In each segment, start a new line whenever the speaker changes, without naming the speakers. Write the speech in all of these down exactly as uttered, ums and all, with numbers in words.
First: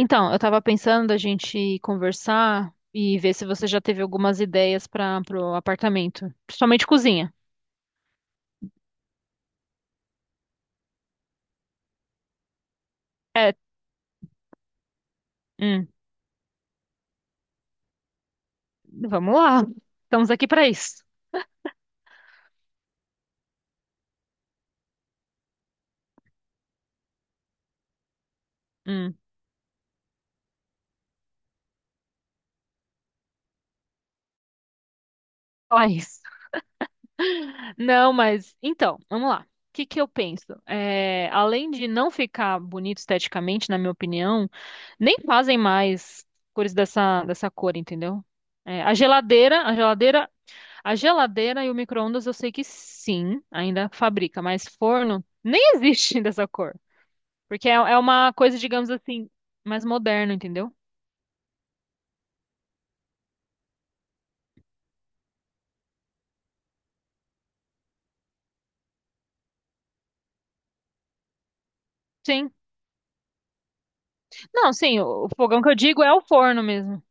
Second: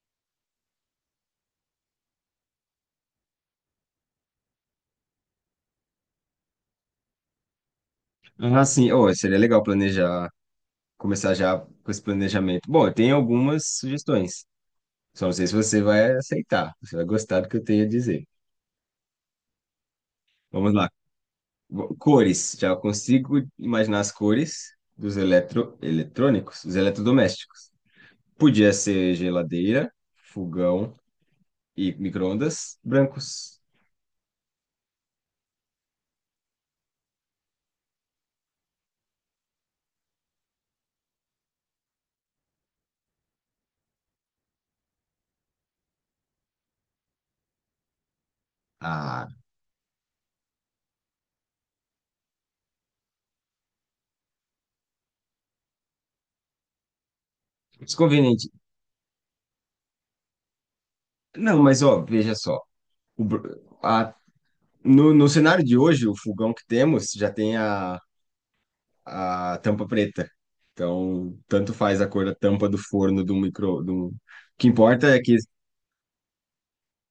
Então, eu tava pensando a gente conversar e ver se você já teve algumas ideias para pro apartamento, principalmente cozinha.
Ah, sim. Oh, seria legal planejar, começar já com esse planejamento. Bom, eu tenho
É,
algumas sugestões. Só não sei se você
hum,
vai aceitar, você vai gostar do que eu tenho a dizer.
vamos lá. Estamos aqui para
Vamos lá.
isso.
Bo- Cores. Já consigo imaginar as cores dos eletro... eletrônicos, dos eletrodomésticos. Podia ser
Hum,
geladeira, fogão e micro-ondas brancos.
só isso. Não, mas então, vamos lá. O que que eu penso? É, além de não ficar bonito esteticamente, na minha opinião, nem fazem mais cores dessa, dessa cor, entendeu? É, a
Ah,
geladeira, a geladeira a geladeira e o micro-ondas eu sei que sim, ainda fabrica, mas forno nem existe dessa cor. Porque é, é uma
desconveniente.
coisa, digamos assim, mais moderna, entendeu?
Não, mas ó, veja só. O br- a- no, no cenário de hoje, o fogão que temos já tem a a tampa preta. Então, tanto faz a cor da
Sim.
tampa do forno do micro, do... O que
Não, sim,
importa é
o, o
que
fogão que eu digo é o forno mesmo.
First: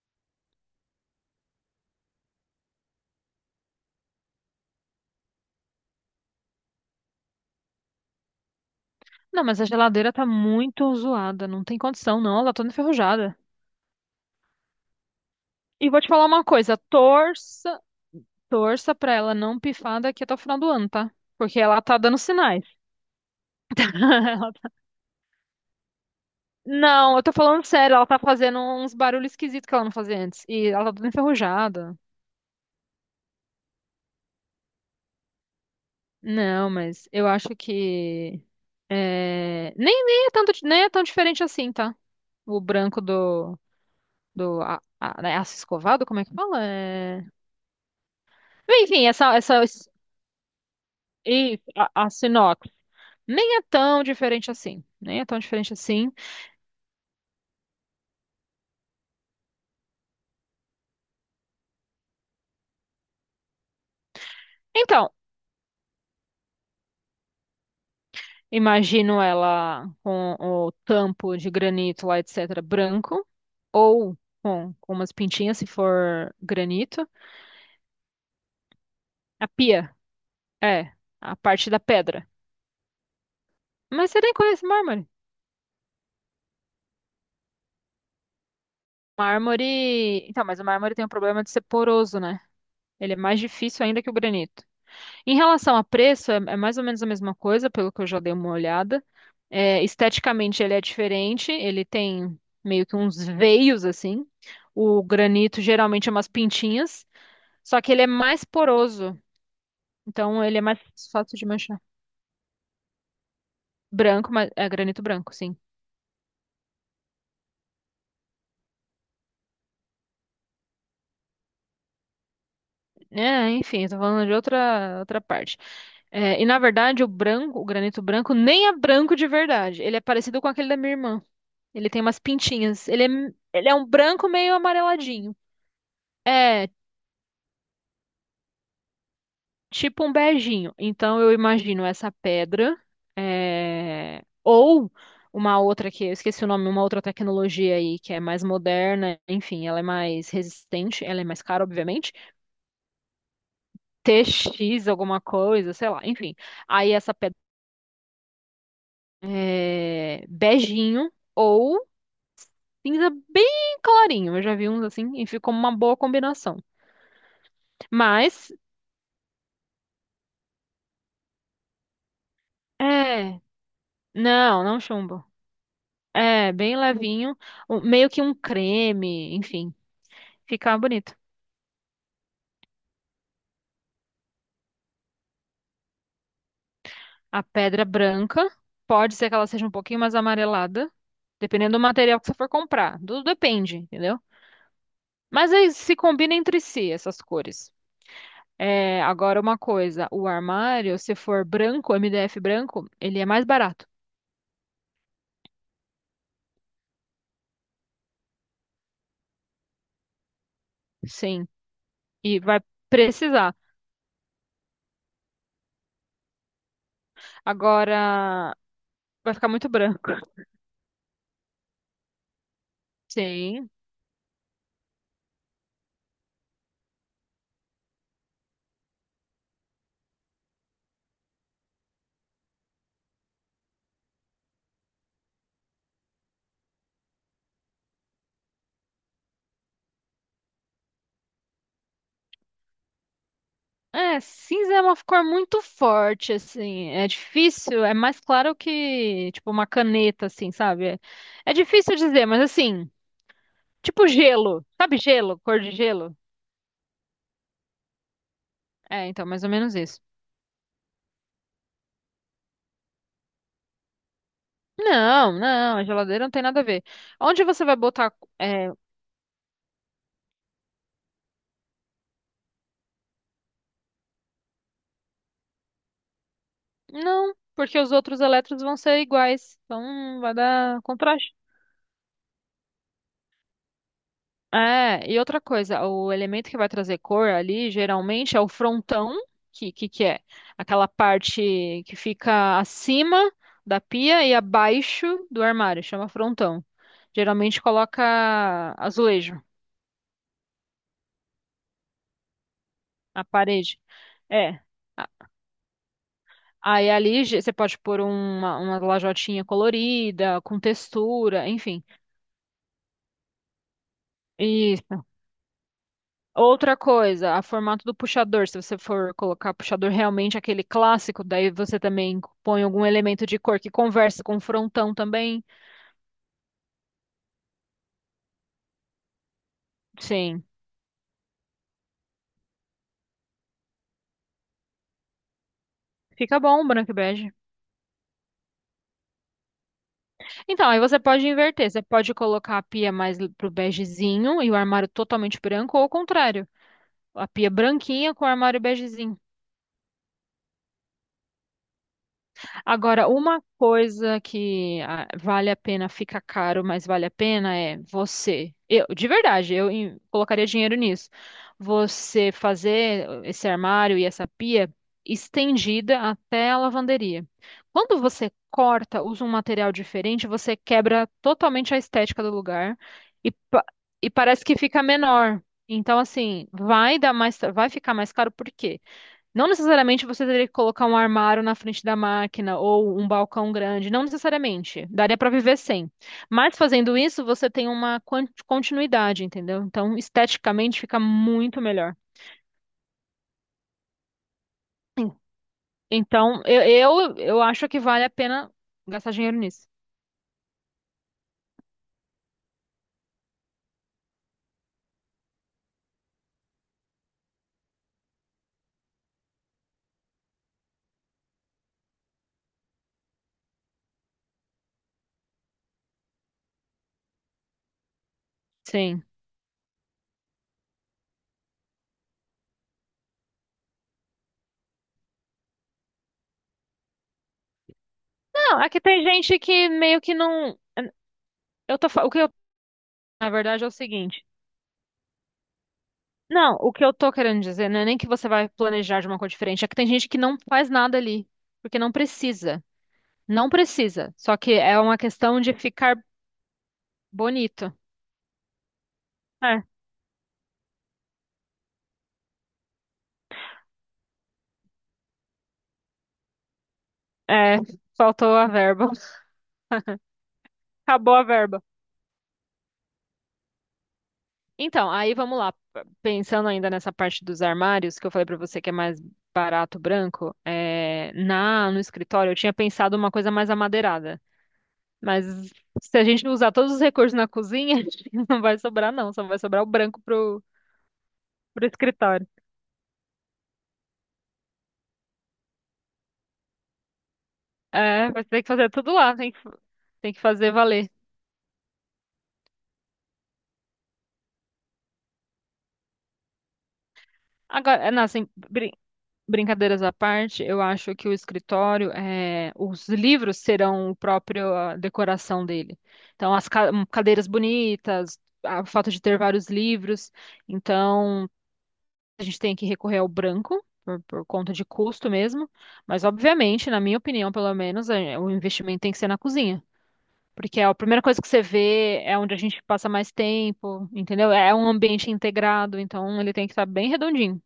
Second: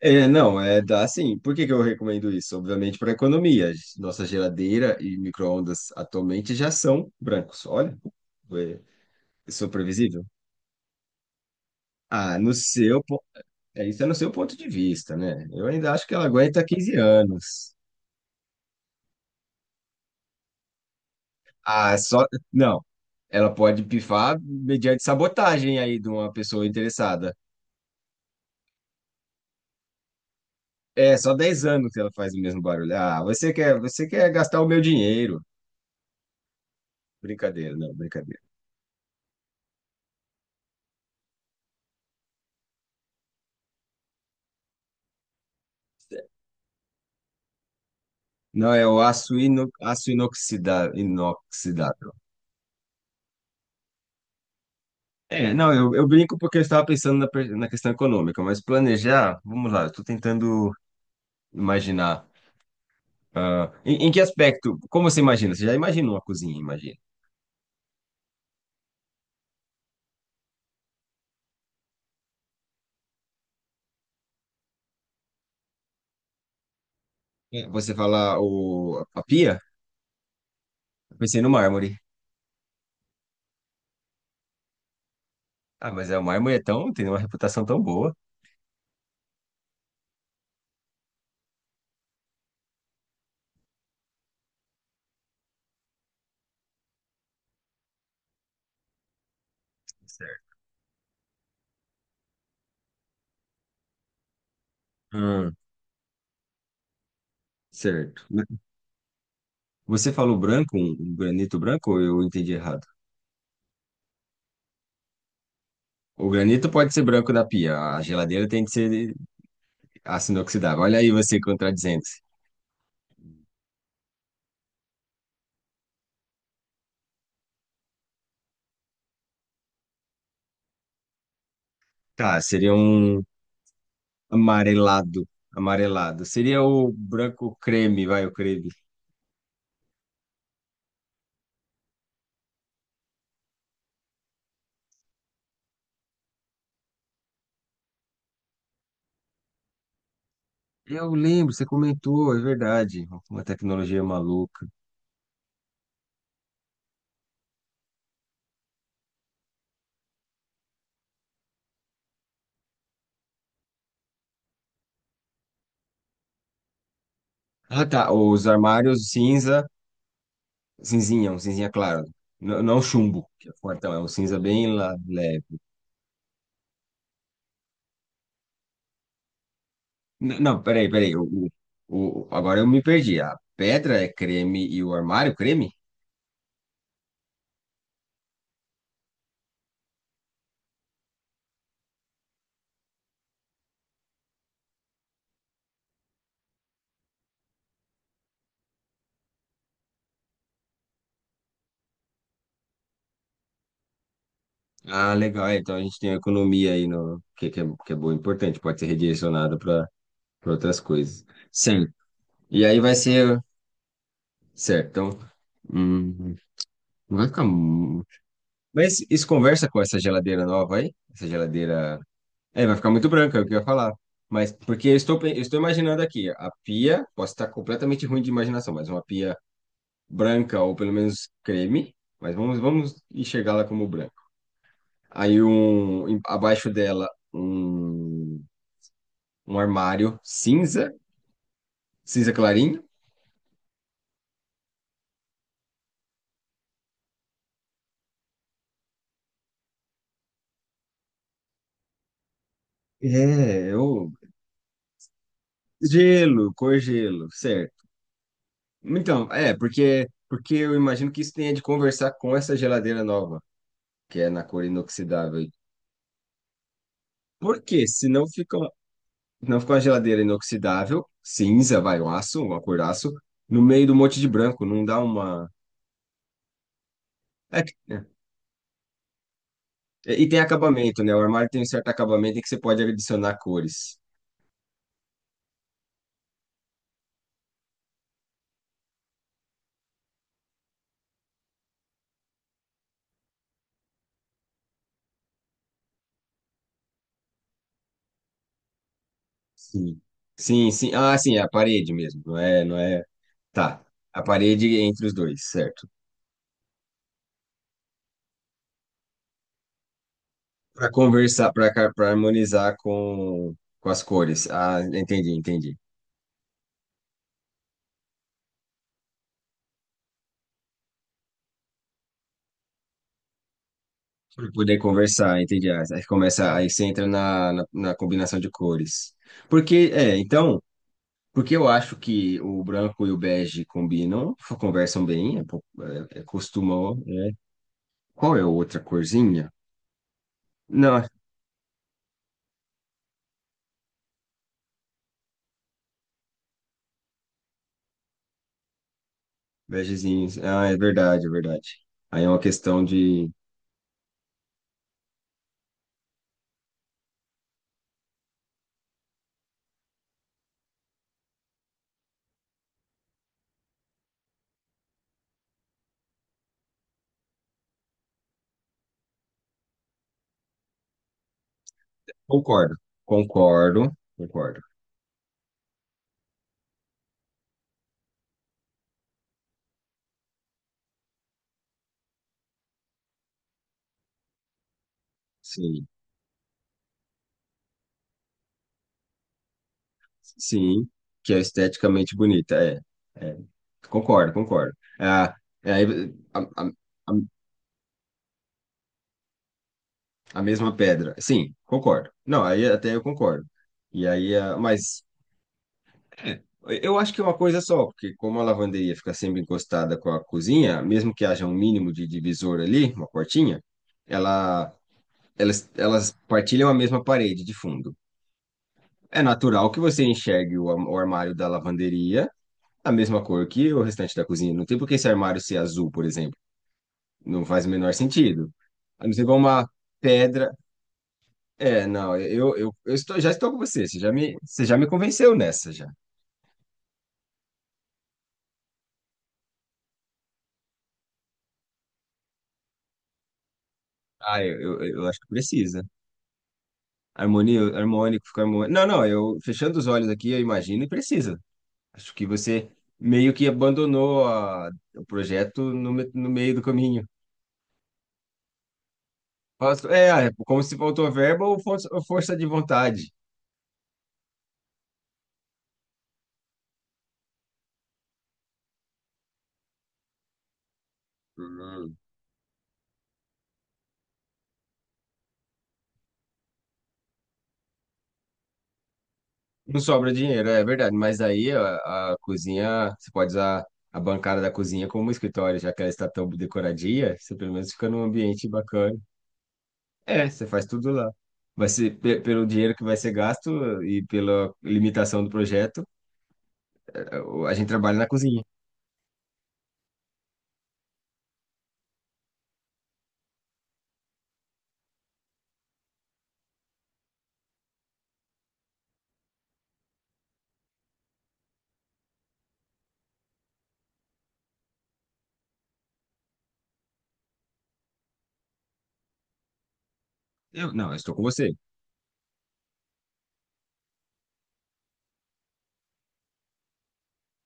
é, não, é dá assim. Por que que eu recomendo isso? Obviamente para economia. Nossa geladeira e micro-ondas atualmente já são brancos. Olha, é,
Não, mas a
isso é
geladeira tá
previsível.
muito zoada, não tem condição, não,
Ah,
ela
no
tá toda
seu, po-
enferrujada.
é, isso é no seu ponto de vista, né? Eu
E
ainda
vou
acho
te
que ela
falar uma
aguenta
coisa,
quinze anos.
torça, torça pra ela não pifar daqui até o final do ano, tá? Porque ela
Ah,
tá dando
só,
sinais.
não. Ela pode pifar mediante sabotagem aí de uma pessoa
não, eu tô
interessada.
falando sério, ela tá fazendo uns barulhos esquisitos que ela não fazia antes. E ela tá toda
É, só dez anos
enferrujada.
que ela faz o mesmo barulho. Ah, você quer, você quer gastar o meu dinheiro.
Não, mas eu acho
Brincadeira, não, brincadeira.
que é, nem, nem é tanto, di- nem é tão diferente assim, tá? O branco do, do a, a, né, aço escovado, como é que fala? É...
Não, é o
Enfim, essa,
aço,
essa
ino, aço inoxida-
e a, a
inoxidável.
sinox nem é tão diferente assim, nem é tão
É,
diferente
não, eu, eu
assim.
brinco porque eu estava pensando na, per- na questão econômica, mas planejar, vamos lá, eu estou tentando imaginar. ah, em, em que aspecto? Como
Então,
você imagina? Você já imagina uma cozinha, imagina.
imagino ela com o tampo de granito lá, etc, branco, ou com, com umas pintinhas, se for granito.
É. Você falar o, a
A
pia?
pia, é,
Eu
a
pensei no
parte da
mármore.
pedra. Mas você nem conhece mármore.
Ah, mas é, o mármore é tão, tem uma reputação tão boa.
Mármore. Então, mas o mármore tem um problema de ser poroso, né? Ele é mais difícil ainda que o granito. Em relação a preço, é, é mais ou menos a mesma coisa, pelo que eu já dei uma olhada. É,
Certo.
esteticamente, ele é diferente, ele tem meio que uns veios assim. O
Hum,
granito geralmente é umas pintinhas, só que ele é
certo.
mais poroso,
Você falou
então ele é
branco,
mais
um um
fácil de
granito
manchar.
branco, ou eu entendi errado?
Branco, mas é granito branco, sim.
O granito pode ser branco da pia, a geladeira tem que ser aço inoxidável. Olha aí você contradizendo-se.
É, enfim, tô falando de outra, outra parte. É, e na verdade, o branco, o granito branco, nem é branco de verdade. Ele é parecido com aquele da minha irmã. Ele tem umas
Tá, seria
pintinhas. Ele
um
é, ele é um branco meio
amarelado,
amareladinho.
amarelado. Seria
É,
o branco creme, vai, o creme.
tipo um beijinho. Então eu imagino essa pedra, é, ou uma outra que eu esqueci o nome, uma outra tecnologia aí que é mais moderna, enfim, ela é mais resistente,
Eu
ela é mais
lembro,
cara,
você
obviamente.
comentou, é verdade. Uma tecnologia maluca.
T X, alguma coisa, sei lá, enfim. Aí essa pedra é, beijinho ou cinza bem clarinho. Eu já vi uns assim e ficou uma boa combinação.
Ah, tá, os
Mas,
armários cinza, cinzinha, um cinzinha claro. N- Não chumbo,
é,
que é fortão, é um cinza
não,
bem
não
lá,
chumbo.
leve.
É, bem levinho, um- meio que um creme, enfim,
N- Não,
fica
peraí, peraí.
bonito.
O, o, o- agora eu me perdi. A pedra é creme e o armário creme?
A pedra branca, pode ser que ela seja um pouquinho mais amarelada, dependendo do material que você for comprar. Tudo depende, entendeu? Mas aí se combina entre si essas cores. É, agora uma coisa, o armário, se for branco, M D F branco, ele é mais barato.
Ah, legal. é, Então a gente tem uma economia aí no que, que, é, que é boa, importante. Pode ser redirecionada para outras coisas.
Sim.
Certo.
E vai
E aí vai ser.
precisar.
Certo. Então. hum, não vai ficar. mu-
Agora,
Mas isso
vai ficar
conversa
muito
com essa
branco.
geladeira nova aí? Essa geladeira. É, vai ficar muito branca, é o que eu ia
Sim.
falar. Mas porque eu estou, pe- eu estou imaginando aqui, a pia, posso estar completamente ruim de imaginação, mas uma pia branca, ou pelo menos creme, mas vamos, vamos enxergá-la como branca. Aí um, em- abaixo dela um, um armário cinza, cinza clarinho.
É, cinza é uma cor muito forte, assim. É difícil, é mais claro que, tipo, uma caneta, assim, sabe? É, é difícil dizer, mas assim,
É,
tipo
eu,
gelo. Sabe gelo? Cor de gelo?
gelo, cor gelo, certo.
É, então,
Então,
mais ou
é,
menos isso.
porque, porque, eu imagino que isso tenha de conversar com essa geladeira nova, que é na cor
Não,
inoxidável.
não, a geladeira não tem nada a ver. Onde
Por
você vai
quê?
botar?
Senão fica,
É,
uma- não fica uma geladeira inoxidável, cinza, vai, um aço, uma cor aço, no meio do monte de branco, não dá uma.
não,
É,
porque os outros elétrons vão ser iguais. Então,
E e
vai
tem
dar
acabamento, né? O
contraste.
armário tem um certo acabamento em que você pode adicionar cores.
É, e outra coisa, o elemento que vai trazer cor ali geralmente é o frontão, que, que, que é aquela parte que fica acima da pia e abaixo do armário, chama frontão. Geralmente coloca azulejo
Sim. Sim, sim. Ah, sim, é a parede mesmo. Não é, não é.
a parede.
Tá. A
É.
parede entre os
A-
dois, certo?
Aí ali ge- você pode pôr uma, uma lajotinha colorida, com
Para
textura,
conversar, para
enfim.
para harmonizar com, com as cores. Ah,
Isso.
entendi, entendi.
Outra coisa, a formato do puxador. Se você for colocar puxador realmente aquele clássico, daí você também põe algum elemento de cor que conversa com o
Para poder
frontão
conversar,
também.
entendi. Ah, aí começa, aí você entra na, na, na combinação de cores. Porque, é,
Sim.
então, porque eu acho que o branco e o bege combinam, conversam bem, é, po- é, é-
Fica bom, branco e
costumam. É.
bege.
Qual é a outra corzinha?
Então, aí você
Não,
pode inverter. Você pode colocar a pia mais l- pro begezinho e o armário totalmente branco, ou ao contrário, a pia branquinha com o armário begezinho.
vegezinhos. Ah, é verdade, é verdade. Aí é uma questão
Agora,
de.
uma coisa que ah, vale a pena, fica caro, mas vale a pena é você. Eu, de verdade, eu em- colocaria dinheiro nisso. Você fazer esse armário e essa pia estendida até a lavanderia. Quando você corta, usa um material diferente, você quebra totalmente a estética do lugar
Concordo,
e, pa-
concordo,
e parece que
concordo.
fica menor. Então, assim, vai dar mais, vai ficar mais caro, por quê? Não necessariamente você teria que colocar um armário na frente da máquina ou um balcão grande, não necessariamente. Daria para viver
Sim,
sem. Mas fazendo isso, você tem uma quan- continuidade, entendeu? Então, esteticamente
sim,
fica
que é
muito melhor.
esteticamente bonita. É, é. Concordo, concordo.
Sim.
Ah, é, aí, a,
Então, eu,
a, a
eu, eu acho que vale a pena gastar dinheiro nisso.
a mesma pedra. Sim, concordo. Não, aí até eu concordo. E aí, ah, mas eu acho que é uma coisa só, porque como a lavanderia fica sempre encostada com a cozinha, mesmo que haja um mínimo de divisor ali, uma portinha, ela elas, elas partilham a mesma parede de fundo.
Sim.
É natural que você enxergue o, am- o armário da lavanderia a mesma cor que o restante da cozinha. Não tem por que esse armário ser azul, por exemplo. Não faz o menor sentido.
Não, aqui tem
A não ser que
gente que
uma
meio que
pedra.
não. Eu
É,
tô, fa- o
não,
que eu,
eu, eu, eu estou,
na
já estou com
verdade, é o
você. Você já
seguinte.
me, você já me convenceu nessa já.
Não, o que eu tô querendo dizer não é nem que você vai planejar de uma cor diferente, é que tem gente que não faz nada ali, porque não precisa. Não precisa, só
Ah,
que
eu,
é
eu,
uma
eu acho que
questão de
precisa.
ficar
Harmonia,
bonito.
harmônico, fica harmônico. Não, não, eu
É,
fechando os olhos aqui, eu imagino e precisa. Acho que você meio que abandonou a- o projeto no, me- no meio do caminho.
é, faltou a verba.
Faço- É, é, como se faltou
Acabou a
verba ou
verba.
força ou força de vontade.
Então, aí vamos lá. Pensando ainda nessa parte dos armários, que eu falei pra você que é mais barato branco, é, na no
Hum.
escritório eu tinha pensado uma coisa mais amadeirada. Mas se a gente usar todos os recursos na cozinha, a gente não vai sobrar não, só vai sobrar o
Não
branco
sobra
pro,
dinheiro, é verdade. Mas aí a,
pro
a
escritório.
cozinha, você pode usar a bancada da cozinha como um escritório, já que ela está tão decoradinha, você pelo menos fica num
É, vai ter que
ambiente
fazer tudo
bacana.
lá, tem que, tem que
É, você
fazer
faz
valer.
tudo lá. Vai ser pe- pelo dinheiro que vai ser gasto e pela limitação do projeto, é, o- a gente
Agora, é,
trabalha
não,
na
assim,
cozinha.
brin- brincadeiras à parte, eu acho que o escritório, eh, os livros serão o próprio a decoração dele. Então, as ca- hum, cadeiras bonitas, a- o fato de ter vários livros. Então, a gente tem que recorrer ao branco, por, por conta de custo mesmo. Mas, obviamente, na minha opinião, pelo menos, eh, o investimento tem que ser na cozinha. Porque é
Eu,
a
não, eu
primeira
estou
coisa
com
que você
você.
vê, é onde a gente passa mais tempo, entendeu? É um ambiente integrado, então ele tem que estar bem redondinho.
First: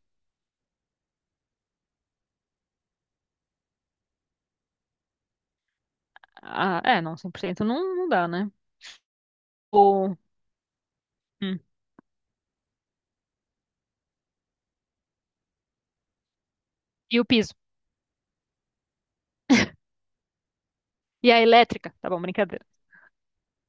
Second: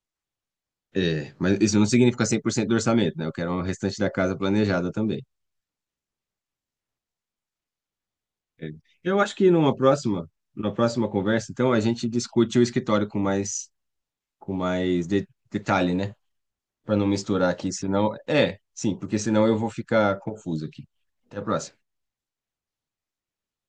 É, mas isso não significa cem por cento do orçamento, né? Eu quero o restante da casa planejada também.
Ah, é, não, cem por cento não, não dá, né?
É. Eu acho que numa
o-
próxima, numa próxima conversa,
hum,
então, a gente discute o escritório com mais, com mais de- detalhe, né? Para não
e o
misturar
piso.
aqui, senão. É, sim, porque senão eu vou ficar confuso aqui.
E a
Até a próxima.
elétrica, tá bom, brincadeira.